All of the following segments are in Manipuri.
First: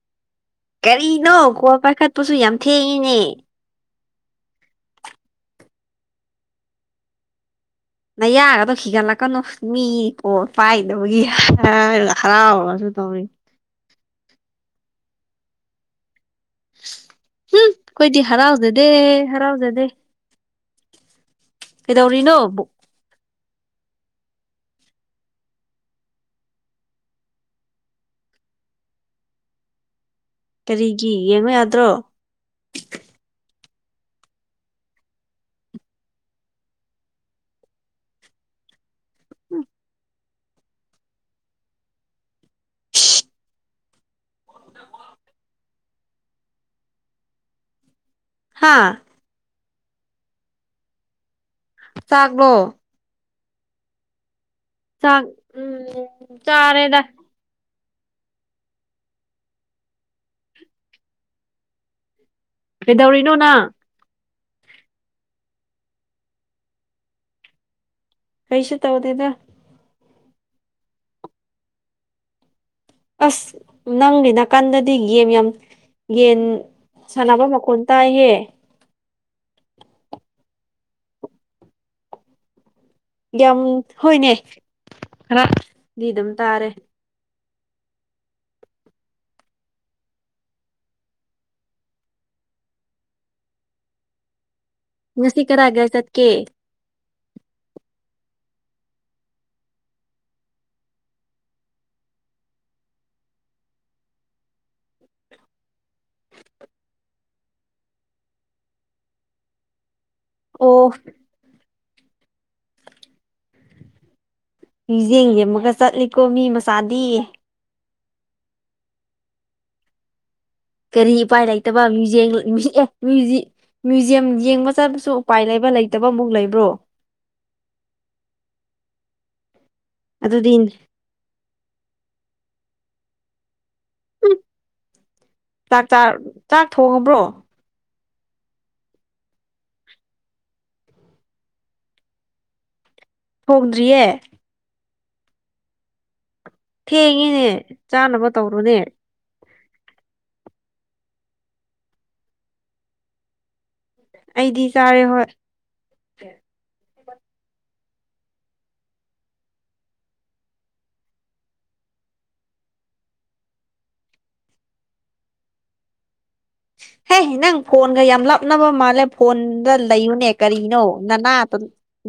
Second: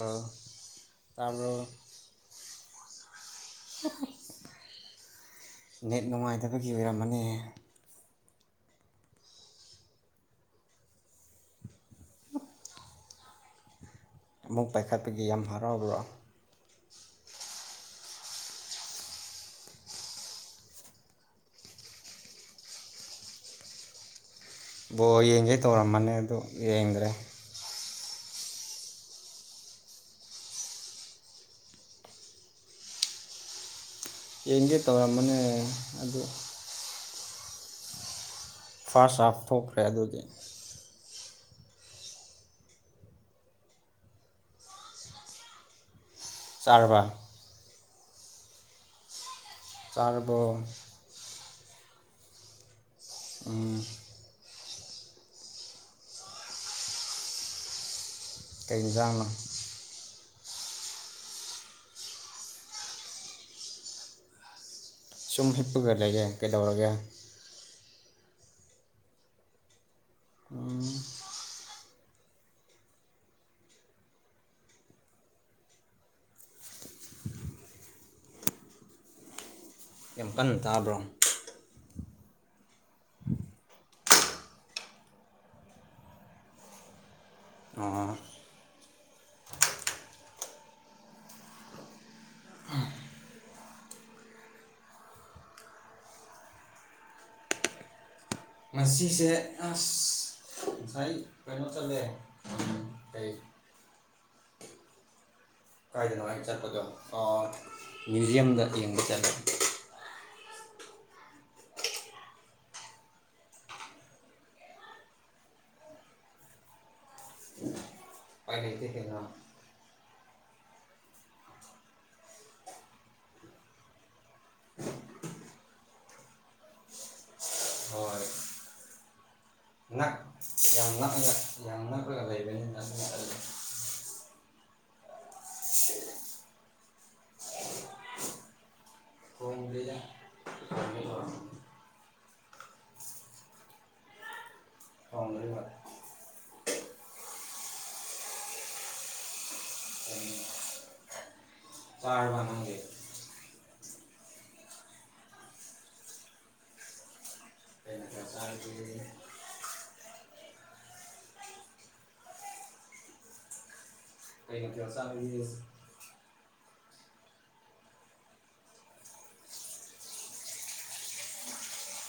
ꯑ ꯀꯔꯤꯅꯣ ꯇꯥꯕ꯭ꯔꯣ ꯀ꯭ꯋꯥ ꯄꯥꯏꯈꯠꯄꯁꯨ ꯌꯥꯝ ꯊꯦꯡꯉꯤꯅꯦ ꯅꯦꯠ ꯅꯨꯡꯉꯥꯏꯇꯕꯒꯤ ꯑꯣꯏꯔꯝꯃꯅꯤ ꯅꯌꯥꯒꯗꯣ ꯈꯤꯒꯠꯂꯛꯀꯅꯨ ꯃꯤ ꯄꯣꯠ ꯄꯥꯏꯗꯕꯒꯤ ꯍꯔꯥꯎꯔꯁꯨ ꯇꯧꯔꯤ ꯑꯃꯨꯛ ꯄꯥꯏꯈꯠꯄꯒꯤ ꯌꯥꯝ ꯍꯔꯥꯎꯕ꯭ꯔꯥ ꯎꯝ ꯀꯣꯏꯗꯤ ꯍꯔꯥꯎꯖꯦꯗꯦ ꯍꯔꯥꯎꯖꯦꯗꯦ ꯀꯩꯗꯧꯔꯤꯅꯣ ꯕ ꯌꯦꯡꯖꯩ ꯇꯧꯔꯝꯃꯅꯤ ꯑꯗꯨ ꯌꯦꯡꯗ꯭ꯔꯦ ꯀꯔꯤꯒꯤ ꯌꯦꯡꯕ ꯌꯥꯗ꯭ꯔꯣ ꯌꯦꯡꯗꯦ ꯇꯧꯔꯝꯕꯅꯦ ꯑꯗꯨ ꯐꯥꯔꯁ ꯑꯥꯐ ꯊꯣꯛꯈ꯭ꯔꯦ ꯑꯗꯨꯗꯤ ꯎ ꯆꯥꯔꯕꯥ ꯍꯥꯥ ꯆꯥꯔꯕꯣ ꯆꯥꯛꯂꯣ ꯎꯝ ꯆ ꯎꯝ ꯆꯔꯦꯗ ꯀꯩꯖꯥꯡꯅꯣ ꯀꯩꯗꯧꯔꯤꯅꯣꯅ ꯁꯨꯝ ꯍꯤꯞꯄꯒ ꯂꯩꯒꯦ ꯀꯩꯗꯧꯔꯒꯦ ꯀꯩꯁ ꯇꯧꯗꯗ꯭ꯔꯥ ꯎꯝ ꯑꯁ ꯅꯪꯒꯤ ꯅꯥꯀꯥꯟꯗꯗꯤ ꯒꯦꯝ ꯌꯥꯝ ꯌꯦꯟ ꯁꯥꯟꯅꯕ ꯃꯈꯣꯟ ꯇꯥꯏꯍꯦ ꯌꯥꯝ ꯀꯟꯅ ꯇꯥꯕ꯭ꯔꯣ ꯌꯥꯝ ꯍꯣꯏꯅꯦ ꯈꯔꯗꯤ ꯑꯗꯨꯝ ꯇꯥꯔꯦ ꯑ ꯉꯁꯤ ꯀꯅꯒ ꯆꯠꯀꯦ ꯃꯁꯤꯁꯦ ꯑꯁ ꯉꯁꯥꯏ ꯀꯩꯅꯣ ꯆꯠꯂꯦ ꯀꯩ ꯀꯥꯏꯗꯅꯣ ꯍꯥꯏ ꯆꯠꯄꯗꯣ ꯃ꯭ꯌꯨꯖ꯭ꯌꯝꯗ ꯌꯦꯡꯕ ꯆꯠꯂꯦ ꯑꯣꯐ ꯃꯤꯌꯦꯡ ꯌꯦꯡꯃꯒ ꯆꯠꯂꯤꯀꯣ ꯃꯤ ꯃꯆꯥꯗꯤ ꯑꯥꯏ ꯂꯩꯗꯤꯦꯅ ꯀꯔꯤ ꯏꯄꯥꯏ ꯂꯩꯇꯕ ꯃ꯭ꯌꯨꯛ ꯃ꯭ꯌꯨꯖꯌꯝ ꯌꯦꯡꯕ ꯆꯠꯄꯁꯨ ꯎꯄꯥꯏ ꯂꯩꯕ ꯂꯩꯇꯕ ꯑꯃꯨꯛ ꯂꯩꯕ꯭ꯔꯣ ꯍꯣꯏ ꯅꯛ ꯑꯗꯨꯗꯤ ꯌꯥꯝ ꯅꯛꯑꯒ ꯌꯥꯝ ꯅꯛꯄꯒ ꯂꯩꯕꯅꯤꯅꯅ ꯆꯥꯛ ꯆꯥꯛ ꯊꯣꯡꯉꯕ꯭ꯔꯣ ꯊꯣꯏ ꯂꯤꯗ ꯊꯃꯦ ꯍꯣꯡꯗ꯭ꯔꯤꯌꯦ [unintelligible] ꯊꯦꯡꯉꯤꯅꯦ ꯆꯥꯅꯕ ꯇꯧꯔꯨꯅꯦ ꯎꯝ ꯄꯥꯔ ꯋꯥꯅꯦ ꯑꯩꯗꯤ ꯆꯥꯔꯦ ꯍꯣꯏ [inaudible] [inaudible] ꯍꯦ ꯅꯪ ꯐꯣꯟꯒ ꯌꯥꯝ ꯂꯥꯞꯅꯕ ꯃꯥꯜꯂꯦ ꯐꯣꯟꯗ ꯂꯩꯌꯨꯅꯦ ꯀꯔꯤꯅꯣ ꯅꯅꯥ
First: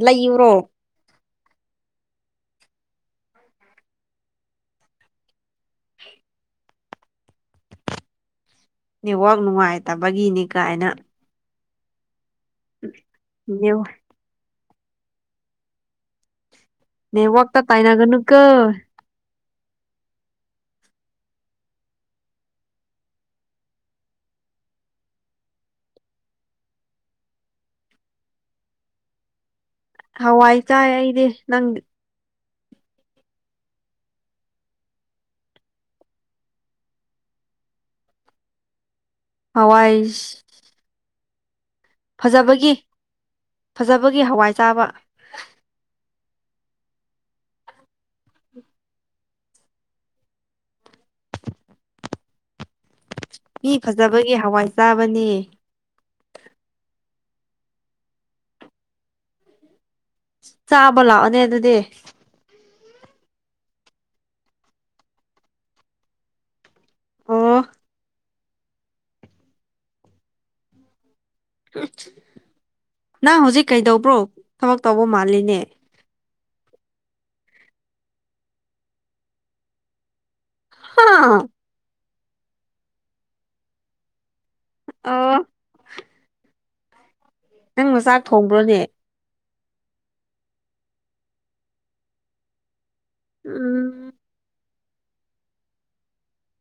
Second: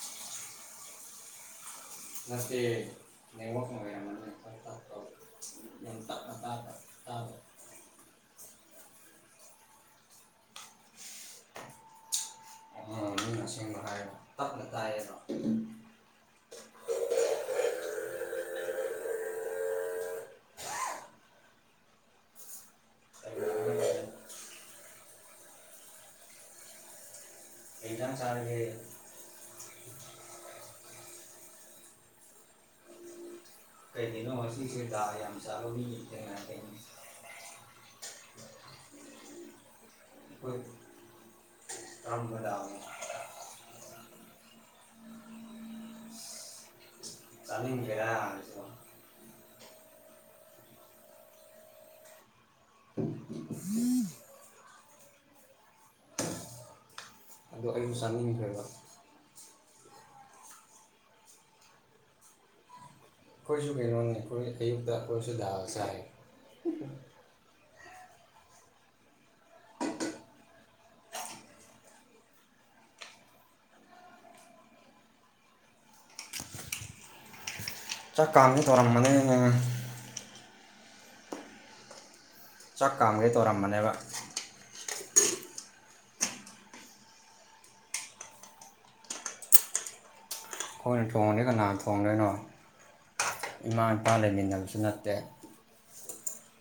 ꯂꯩ ꯌꯕ꯭ꯔꯣ [unintelligible] [unintelligible] [unintelligible] ꯇꯥꯗ꯭ꯔꯣ ꯅꯦꯠꯋꯥꯛ ꯅꯨꯡꯉꯥꯏꯇꯕꯒꯤꯅꯤ ꯀꯥꯏꯅ ꯑꯣ ꯃꯤꯅ ꯑꯁꯦꯡꯕ [unintelligible] ꯍꯥꯏꯕ ꯇꯞꯅ ꯇꯥꯏ ꯍꯥꯏꯔꯣ ꯅꯦꯠꯋꯥꯛꯇ ꯇꯥꯏꯅꯒꯅꯨ ꯀꯣ ꯀꯩꯒꯤꯅꯣ ꯀꯩ ꯀꯔꯤ ꯏꯟꯁꯥꯡ ꯆꯥꯔꯒꯦ ꯍꯋꯥꯏ ꯆꯥꯏ ꯑꯩꯗꯤ ꯅꯪꯗꯤ ꯀꯩꯒꯤꯅꯣ ꯉꯁꯤ [unintelligible] ꯍꯋꯥꯏ ꯀꯔꯝꯕ ꯐꯖꯕꯒꯤ ꯗꯥꯜꯅꯣ ꯐꯖꯕꯒꯤ ꯍꯋꯥꯏ ꯆꯥꯕ [unintelligible] ꯃꯤ ꯐꯖꯕꯒꯤ ꯍꯋꯥꯏ ꯆꯥꯕꯅꯦ ꯑꯗꯣ ꯑꯩꯁꯨ ꯆꯥꯅꯤꯡꯈ꯭ꯔꯦꯕ ꯆꯥꯕ ꯂꯥꯛꯑꯣꯅꯦ ꯑꯗꯨꯗꯤ ꯑꯩꯈꯣꯁꯨ ꯛꯩꯅꯣ [unintelligible] ꯑꯣꯏꯣꯏꯁꯨ ꯗꯥꯜ ꯆꯥꯏꯌꯦ [unintelligible] ꯑꯣ ꯅꯪꯠꯍꯧꯖꯤꯛ ꯀꯩꯗꯧꯕ꯭ꯔꯣ ꯊꯕꯛ ꯇꯧꯕ ꯃꯥꯜꯂꯤꯅꯦ ꯆꯥꯛ ꯀꯥꯝꯒꯦ ꯇꯧꯔꯝꯕꯅꯦ ꯍꯥꯥ ꯆꯥꯛ ꯀꯥꯝꯒꯦ ꯇꯧꯔꯝꯕꯅꯦꯕ ꯑꯣ ꯅꯪ ꯅ ꯆꯥꯛ ꯊꯣꯡꯕ꯭ꯔꯣꯅꯦ ꯑꯩꯈꯣꯏꯅ ꯊꯣꯡꯗ꯭ꯔꯗꯤ ꯀꯅꯥꯅ ꯊꯣꯡꯗꯣꯏꯅꯣ ꯏꯃꯥ ꯏꯄꯥ ꯎꯝ ꯂꯩꯃꯤꯟꯅꯕꯁꯨ ꯅꯠꯇꯦ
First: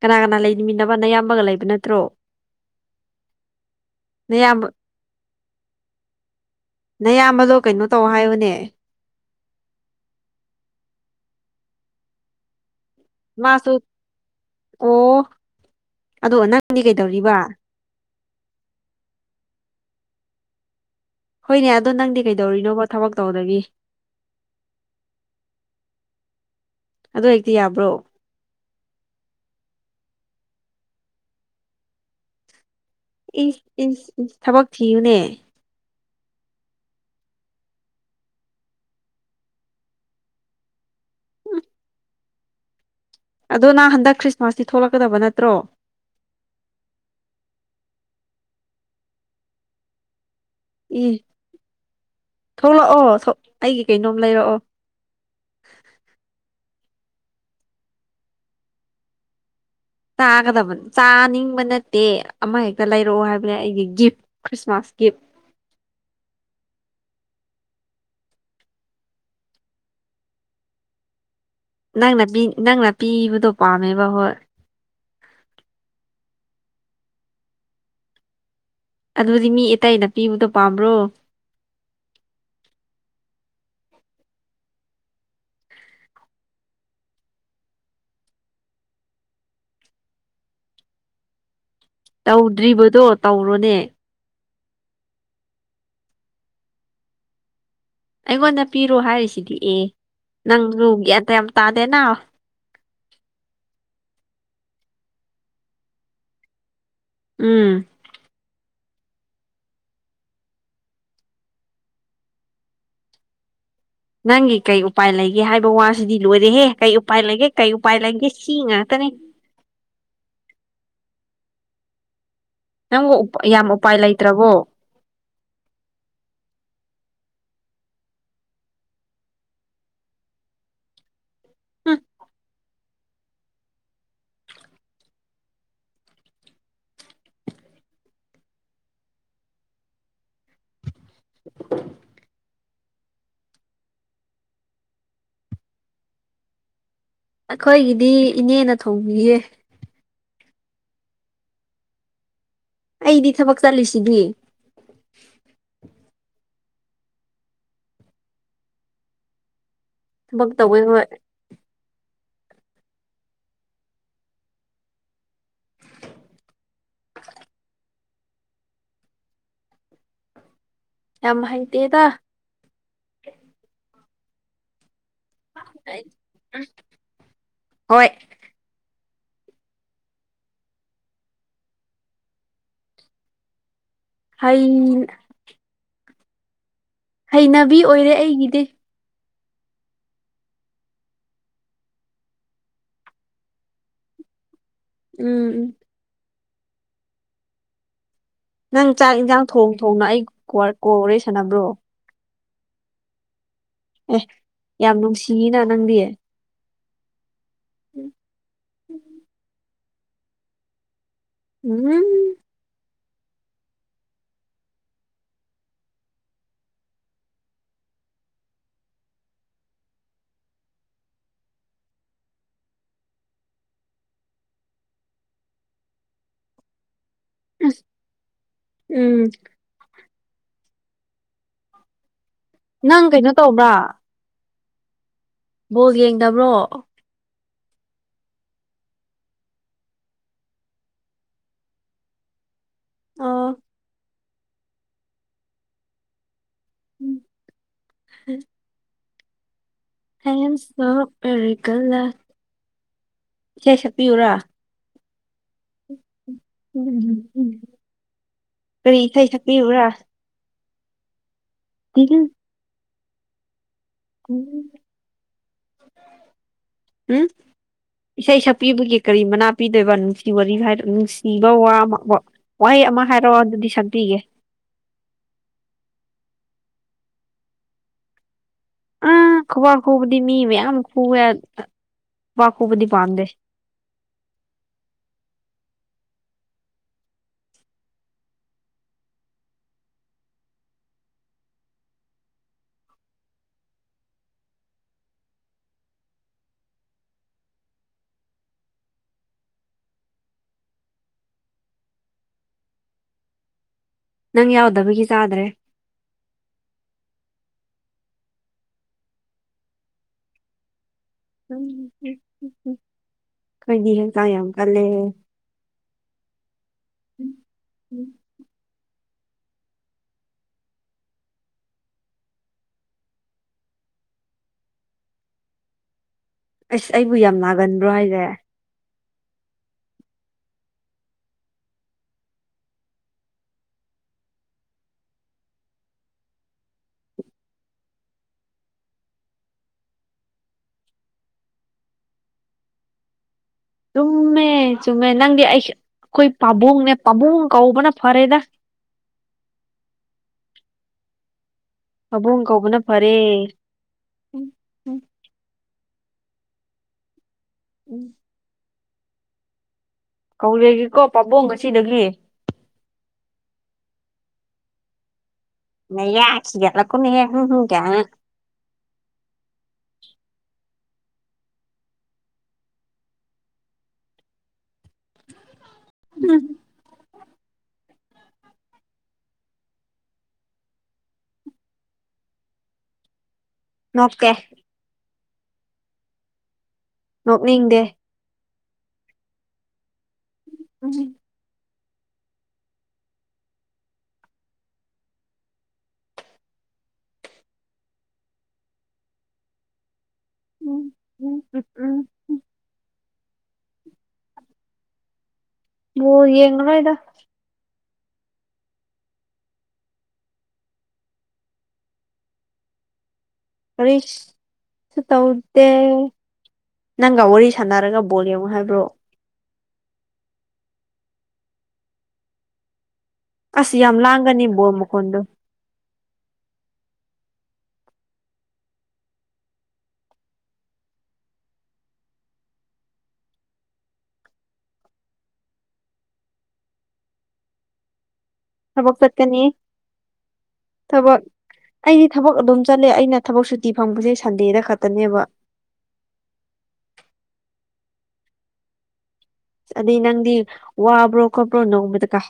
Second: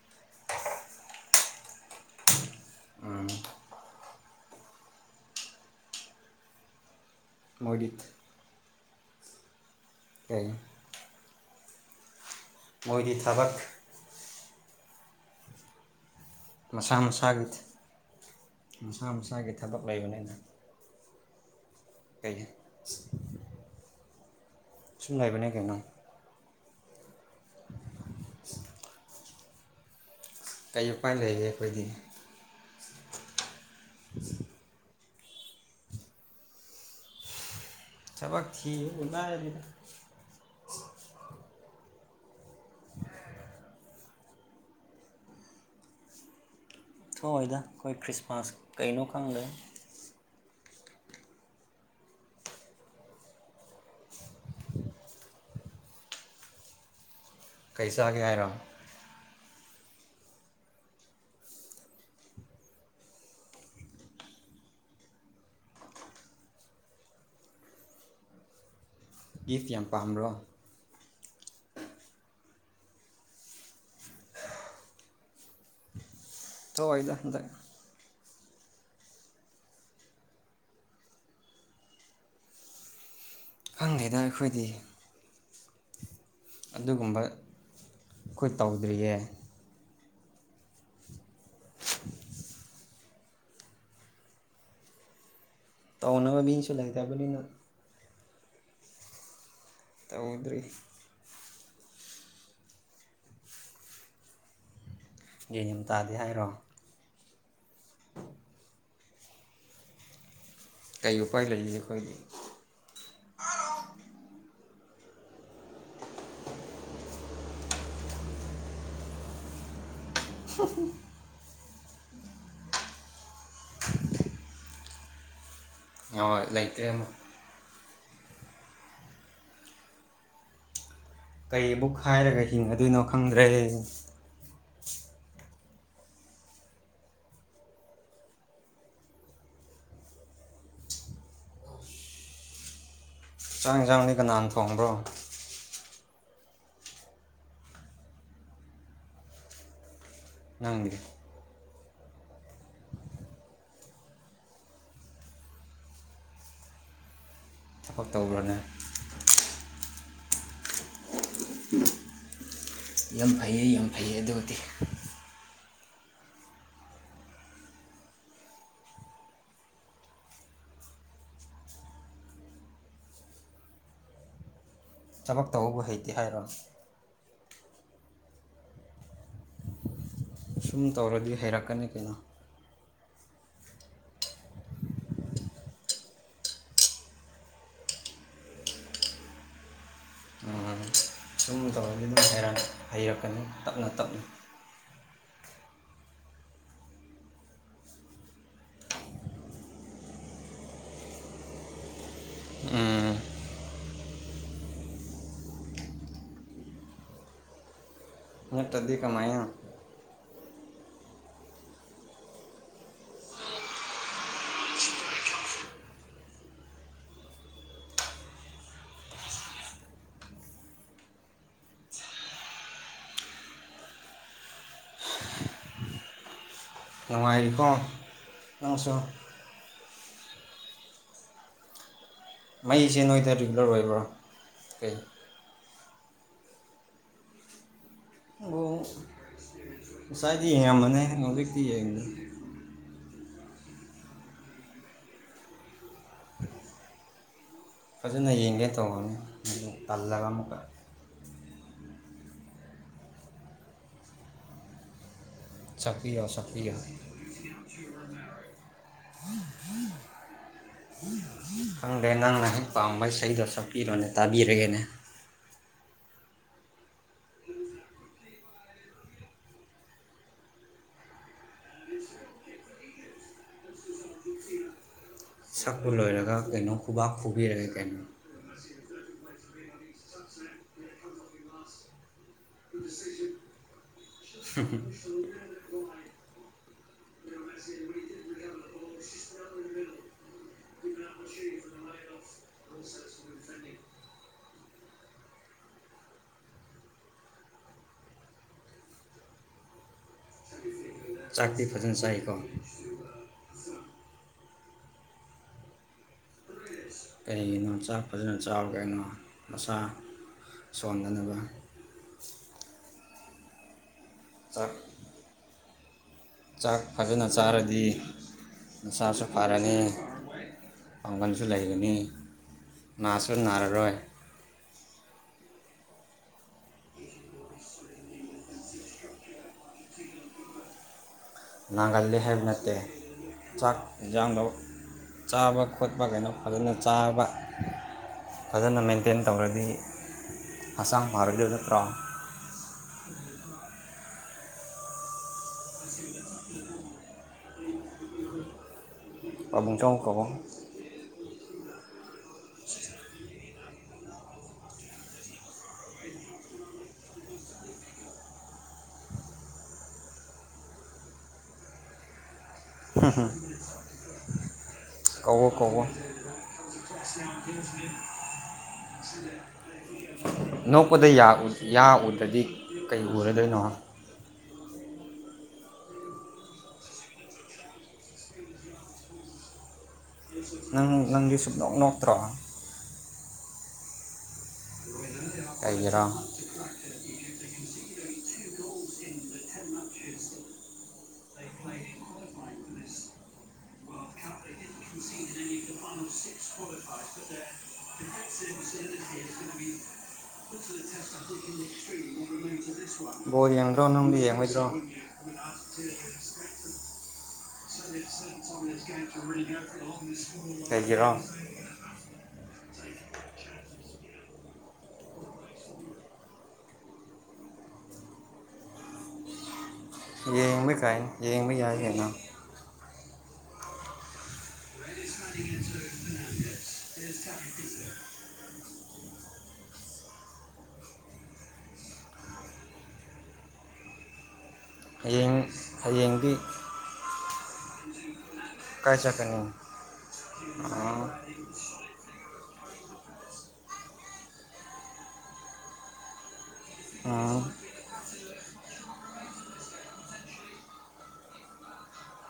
ꯀꯅꯥ ꯀꯅꯥ ꯂꯩꯃꯤꯟꯅꯕ ꯑꯌꯥꯝꯕꯒ ꯂꯩꯕ ꯅꯠꯇ꯭ꯔꯣ ꯅꯌꯥꯝꯕ ꯅꯌꯥꯝꯕꯗꯣ ꯀꯩꯅꯣ ꯃꯣꯏꯗꯤ ꯇꯧ ꯍꯥꯏꯌꯣꯅꯦ ꯀꯩ ꯃꯣꯏꯗꯤ ꯊꯕꯛ ꯃꯥꯁꯨ ꯑꯣ ꯑꯗꯣ ꯅꯪ ꯃꯁꯥ ꯃꯁꯥꯒꯤ ꯃꯁꯥ ꯃꯁꯥꯒꯤ ꯊꯕꯛ ꯂꯩꯕꯅꯤꯅ ꯍꯣꯏꯅꯦ ꯑꯗꯣ ꯅꯪꯗꯤ ꯀꯩ ꯀꯩꯗꯧꯔꯤꯅꯣꯕ ꯊꯕꯛ ꯇꯧꯗꯒꯤ ꯁꯨꯝ ꯂꯩꯕꯅꯦ ꯀꯩꯅꯣ ꯑꯗꯨ ꯍꯦꯛꯇ ꯌꯥꯕ꯭ꯔꯣ ꯀꯔꯤ ꯃꯄꯥꯏ ꯂꯩꯒꯦ ꯑꯩꯈꯣꯏꯗꯤ [unintelligible] ꯊꯕꯛ ꯊꯤꯌꯨꯅꯦ ꯊꯕꯛ ꯊꯤꯕꯕꯨ ꯏꯃꯥꯏ ꯄꯦꯃ ꯑꯗꯣ ꯅꯪ ꯍꯟꯗꯛ ꯈ꯭ꯔꯤꯁꯃꯥꯁꯇꯤ ꯊꯣꯛꯂꯛꯀꯗꯕ ꯅꯠꯇ꯭ꯔꯣ ꯊꯣꯛꯑꯣꯏꯗ ꯑꯩꯈꯣꯏ ꯈ꯭ꯔꯤꯁꯃꯥꯁ ꯀꯩꯅꯣ ꯈꯪꯗꯦ ꯏ ꯊꯣꯛꯂꯛꯑꯣ ꯑꯩꯒꯤ ꯀꯩꯅꯣꯝ ꯂꯩꯔꯛꯑꯣ ꯀꯩ ꯆꯥꯒꯦ ꯍꯥꯏꯔꯣ ꯆꯥꯒꯗꯕ ꯆꯥꯅꯤꯡꯕ ꯅꯠꯇꯦ ꯑꯃꯍꯦꯛꯇ ꯂꯩꯔꯛꯑꯣ ꯍꯥꯏꯕꯅꯦ ꯑꯩꯒꯤ ꯒꯤꯐ ꯈ꯭ꯔꯤꯁꯃꯥꯁꯀꯤ ꯒꯤꯐ ꯒꯤꯐ ꯌꯥꯝ ꯄꯥꯝꯕ꯭ꯔꯣ ꯅꯪꯅ ꯅꯪꯅ ꯄꯤꯕꯗꯣ ꯄꯥꯝꯃꯦꯕ ꯍꯣꯏ ꯊꯣꯛꯑꯣꯏꯗꯥ ꯍꯟꯇꯛ ꯑꯗꯨꯗꯤ ꯃꯤ ꯑꯇꯩꯅ ꯄꯤꯕꯗꯣ ꯄꯥꯝꯕ꯭ꯔꯣ ꯈꯪꯗꯦꯗ ꯑꯩꯈꯣꯏꯗꯤ ꯑꯗꯨꯒꯨꯝꯕ ꯑꯩꯈꯣꯏ ꯇꯧꯗ꯭ꯔꯤꯌꯦ [inaudible] ꯇꯧꯗ꯭ꯔꯤꯕꯗꯣ ꯇꯧꯔꯣꯅꯦ ꯇꯧꯅꯕ ꯃꯤꯅꯁꯨ ꯂꯩꯇꯕꯅꯤꯅ ꯑꯩꯉꯣꯟꯗ ꯄꯤꯔꯣ ꯍꯥꯏꯔꯤꯁꯤꯗꯤ ꯑꯦ ꯇꯧꯗ꯭ꯔꯤ ꯅꯪ ꯂꯨ ꯒ꯭ꯌꯥꯟ ꯇ ꯌꯥꯝ ꯇꯥꯗꯦꯅ ꯌꯦꯅꯤꯝ ꯇꯥꯗꯦ ꯍꯥꯏꯔꯣ ꯎꯝ ꯀꯩ ꯎꯄꯥꯢ ꯂꯩꯔꯤ ꯑꯩꯈꯣꯏꯗꯤ ꯅꯪꯒꯤ ꯀꯩ ꯎꯄꯥꯏ ꯂꯩꯒꯦ ꯍꯥꯏꯕ ꯋꯥꯁꯤꯗꯤ ꯂꯣꯏꯔꯦꯍꯦ ꯀꯩ ꯎꯄꯥꯏ ꯂꯩꯒꯦ ꯀꯩ ꯎꯄꯥꯏ ꯂꯩꯒꯦ ꯁꯤ ꯉꯥꯛꯇꯅꯤ [unintelligible] ꯅꯪꯕꯨ ꯎꯞ ꯌꯥꯝ ꯎꯄꯥꯏ ꯂꯩꯇ꯭ꯔꯕꯣ ꯍ ꯂꯩꯇꯦ ꯑꯃ ꯀꯩ ꯍꯨꯝ ꯃꯨꯛ ꯍꯥꯏꯔꯒ ꯍꯤꯡꯉꯗꯣꯏꯅꯣ ꯈꯪꯗ꯭ꯔꯦ [inaudible] ꯆꯥꯛ ꯌꯦꯟꯁꯥꯡꯗꯤ ꯀꯅꯥꯅ ꯊꯣꯡꯕ꯭ꯔꯣ ꯑꯩꯈꯣꯏꯒꯤꯗꯤ ꯏꯅꯦꯅ ꯊꯣꯡꯕꯤꯌꯦꯦ ꯅꯪ ꯑꯩꯗꯤ ꯊꯕꯛ ꯆꯠꯂꯤꯁꯤꯗꯤ ꯊꯕꯛ ꯇꯧꯈ꯭ꯔꯅꯦ ꯊꯕꯛ ꯇꯧꯧꯕꯦ ꯍꯣꯏ ꯌꯥꯝ ꯐꯩꯌꯦ ꯌꯥꯝ ꯐꯩꯌꯦ ꯑꯗꯨꯕꯨꯗꯤ [inaudible] ꯌꯥꯝ ꯍꯩꯇꯦꯗ ꯊꯥꯕꯛ ꯇꯧꯕ ꯍꯩꯇꯦ ꯍꯥꯏꯔꯣ ꯍꯣꯏ ꯁꯁꯨꯝ ꯇꯧꯔꯗꯤ ꯍꯩꯔꯛꯀꯅꯤ ꯀꯩꯅꯣ ꯑꯩ ꯍꯩꯅꯕꯤ ꯑꯣꯏꯔꯦ ꯑꯩꯒꯤꯗꯤ ꯁꯨꯝꯕ ꯇꯧꯔꯗꯤ ꯑꯗꯨꯝ ꯍꯩꯔꯛ ꯍꯩꯔꯛꯀꯅꯤ ꯇꯞꯅ ꯇꯞꯅ ꯎꯝ ꯎꯝ ꯅꯪ ꯆꯥꯛ ꯏꯟꯁꯥꯡ ꯊꯣꯡ ꯊꯣꯡꯅ ꯑꯩ ꯋꯥꯜ ꯀꯣꯜ ꯋꯔꯤ ꯁꯅꯕ꯭ꯔꯣ ꯑꯦ ꯌꯥꯝ ꯅꯨꯡꯁꯤꯅ ꯅꯪꯗꯤ [inaudible] ꯅꯠꯇꯗꯤ ꯀꯃꯥꯏꯅ ꯎꯝ ꯅꯨꯡꯉꯥꯏꯔꯤꯀꯣ ꯅꯪꯁꯨ ꯎꯝ ꯃꯩꯁꯦ ꯅꯪ ꯀꯩꯅꯣ ꯅꯣꯏꯗ ꯔꯤꯒꯨꯂꯔ ꯇꯧꯕ꯭ꯔꯥ ꯑꯣꯏꯕ꯭ꯔꯥ ꯀꯩ ꯕꯣꯜ ꯌꯦꯡꯗꯕ꯭ꯔꯣ ꯑꯣ [unintelligible] ꯉꯁꯥꯏꯗꯤ ꯌꯦꯡꯉꯝꯕꯅꯦ ꯍꯧꯖꯤꯛꯇꯤ ꯌꯦꯡꯗꯦ ꯑꯥꯎꯝ ꯎꯝ ꯐꯖꯅ ꯌꯦꯡꯒꯦ ꯇꯧꯕꯔꯅꯤ ꯑꯗꯨ ꯄꯜꯂ ꯑꯏ ꯑꯦꯝ ꯁꯣ ꯄꯦꯔꯤꯒꯜꯂ ꯏꯁꯩ ꯁꯛꯄꯤꯌꯨꯔꯥ ꯆꯄꯤ ꯌꯥ ꯎꯝ ꯎꯝ ꯀꯔꯤ ꯏꯁꯩ ꯁꯛꯄꯤ꯭ꯕꯔꯥ ꯈꯪꯗ꯭ꯔꯦ ꯅꯪꯅ ꯍꯦꯛ ꯄꯥꯝꯕꯩ ꯏꯁꯩꯗꯣ ꯁꯛꯄꯤꯔꯣꯅꯦ ꯎꯝ ꯇꯥꯕꯤꯔꯒꯦꯅꯦ [unintelligible] ꯏꯁꯩ ꯁꯛꯄꯤꯕꯒꯤ ꯀꯔꯤ ꯃꯅꯥ ꯄꯤꯗꯣꯏꯕ ꯅꯨꯡꯁꯤ ꯋꯥꯔꯤ ꯍꯥꯏꯔ ꯅꯨꯡꯁꯤꯕ ꯋꯥ ꯑꯃꯀꯣ ꯋꯥꯍꯩ ꯑꯃ ꯍꯥꯏꯔꯛꯑꯣ ꯑꯗꯨꯗꯤ ꯁꯛꯄꯤꯒꯦ ꯁꯛꯄ ꯂꯣꯏꯔꯒ ꯀꯩꯅꯣ ꯈꯨꯕꯥꯛ ꯈꯨꯕꯤꯔꯒꯦ ꯀꯩꯅꯣ ꯎꯝ ꯈꯕꯥꯛ ꯈꯨꯕꯗꯤ ꯃꯤ ꯃꯌꯥꯝ ꯈꯨꯕ ꯌꯥꯏ ꯈꯨꯕꯥꯛ ꯈꯨꯕꯗꯤ ꯄꯥꯗꯦ [unintelligible] ꯃ ꯁꯦꯅꯤ ꯄꯨ ꯂꯁꯤꯁ ꯑꯣꯏꯒ [inaudible] ꯅꯪ ꯆꯔꯁ ꯑꯗꯨꯝ ꯆꯠꯂꯤ ꯆꯥꯛꯇꯤ ꯐꯖꯅ ꯁꯥꯏꯀꯣ ꯑꯗꯨꯒ ꯅꯪ ꯌꯥꯎꯗꯕꯒꯤ ꯆꯥꯗ꯭ꯔꯦ ꯀꯩꯔꯤꯒꯤꯅꯣ ꯆꯥꯛ ꯐꯖꯅ ꯆꯥꯎꯕ꯭ꯔꯣ ꯅꯪ ꯅꯁꯥ ꯁꯣꯟꯗꯅꯕ ꯎ ꯀꯩꯒꯤ ꯍꯛꯆꯥꯡ ꯌꯥꯝ ꯆꯥꯛ ꯀꯜꯂꯦꯍꯦ ꯆꯥꯛ ꯐꯖꯅ ꯆꯥꯔꯗꯤꯅꯁꯥꯁꯨ ꯐꯔꯅꯤ ꯄꯥꯡꯒꯜꯁꯨ ꯂꯩꯒꯅꯤ ꯅꯥꯁꯨ ꯅꯥꯔꯔꯣꯏ ꯑꯁ ꯑꯩꯕꯨ ꯌꯥꯝ ꯅꯥꯒꯟꯕ꯭ꯔꯣ ꯍꯥꯏꯁꯦ ꯅꯥꯒꯥꯜꯂꯦ ꯍꯥꯏꯕ ꯅꯠꯇꯦ ꯆꯥꯛ ꯏꯟꯖꯥꯡꯗꯣ ꯆꯥꯕ ꯈꯣꯠꯄ ꯀꯩꯅꯣ ꯐꯖꯅ ꯆꯥꯕ ꯐꯖꯅ ꯃꯦꯟꯇꯦꯟ ꯇꯧꯔꯗꯤ ꯍꯛꯆꯥꯡ ꯐꯔꯗꯤ ꯅꯠꯇ꯭ꯔꯣ [inaudible] ꯆꯨꯝꯃꯦ ꯆꯨꯝꯃꯦ ꯅꯪꯗꯤ ꯑꯩ ꯑꯩꯈꯣꯏ ꯄꯥꯕꯨꯡꯅꯦ ꯄꯥꯕꯨꯡ ꯀꯧꯕꯅ ꯐꯔꯦꯗ ꯑꯃꯨꯖꯥꯎ ꯀꯩꯋꯣ ꯑꯕꯨꯡ ꯀꯧꯕꯅ ꯐꯔꯦ [unintelligible] ꯎꯝ ꯀꯧꯔꯒꯦꯀꯣ ꯄꯥꯕꯨꯡ ꯉꯁꯤꯗꯒꯤ ꯎꯝ ꯍꯝ [unintelligible] ꯀꯧꯑꯣ ꯀꯧ ꯑꯣ ꯅ ꯌꯥꯁꯤꯒ ꯈꯤꯒꯠꯂꯛ꫰ꯀꯅꯨꯍꯦ [unintelligible] ꯅꯣꯛꯄꯗ ꯌꯥ ꯎꯗ꯭ꯔꯗꯤ ꯀꯩ ꯎꯔꯗꯣꯏꯅꯣ ꯎꯝ [inaudible] ꯅꯪ ꯅꯪꯗꯤ ꯁꯨꯛꯅꯣꯛ ꯅꯣꯛꯇ꯭ꯔꯣ ꯅꯣꯛꯇꯦ ꯑꯩꯅꯔ [unintelligible] ꯅꯣꯛꯅꯤꯡꯗꯦ ꯎꯝ ꯇ ꯐꯥꯏ [inaudible] [inaudible] ꯁ [inaudible] ꯕꯣꯂ ꯌꯦꯡꯗ꯭ꯔꯣ ꯅꯨꯡꯗꯤ ꯌꯦꯡꯉꯣꯏꯗ꯭ꯔꯣ ꯕꯣꯜ ꯌꯦꯡꯉꯥꯔꯣꯏꯗ ꯀꯩꯒꯤꯔꯣ ꯀꯔꯤ ꯁꯨ ꯇꯧꯗꯦ ꯅꯪꯒ ꯋꯥꯔꯤ ꯁꯥꯟꯅꯔꯒ ꯣꯜꯂꯦꯕꯣ ꯍꯥꯏꯕ꯭ꯔꯣ ꯌꯦꯡꯕ ꯀꯥꯏ ꯌꯦꯡꯕ ꯌꯥꯏ ꯍꯦꯅꯥ ꯑꯁ ꯌꯥꯝ ꯂꯥꯡꯒꯅꯤꯕꯣ ꯕꯣꯜ ꯃꯈꯣꯟꯗꯣ [inaudible] ꯍꯌꯦꯡ ꯍꯌꯦꯡꯗꯤ ꯊꯕꯛ ꯀꯥꯏ ꯆꯥꯀꯥꯅꯤ ꯆꯠꯀꯅꯤ ꯊꯕꯛ ꯑꯩꯗꯤ ꯊꯕꯛ ꯑꯗꯨꯝ ꯆꯠꯂꯦ ꯑꯩꯅ ꯊꯕꯛ ꯁꯨꯇꯤ ꯐꯪꯕꯖꯦ ꯁꯟꯗꯦꯗ ꯈꯛꯇꯅꯦꯕ ꯑꯥ [inaudible] ꯑꯗꯩ ꯅꯪꯗꯤ ꯋꯥꯕ꯭ꯔꯣ ꯈꯣꯠꯄ꯭ꯔꯣ ꯅꯣꯡꯃꯗꯥꯒ ꯍꯪꯪ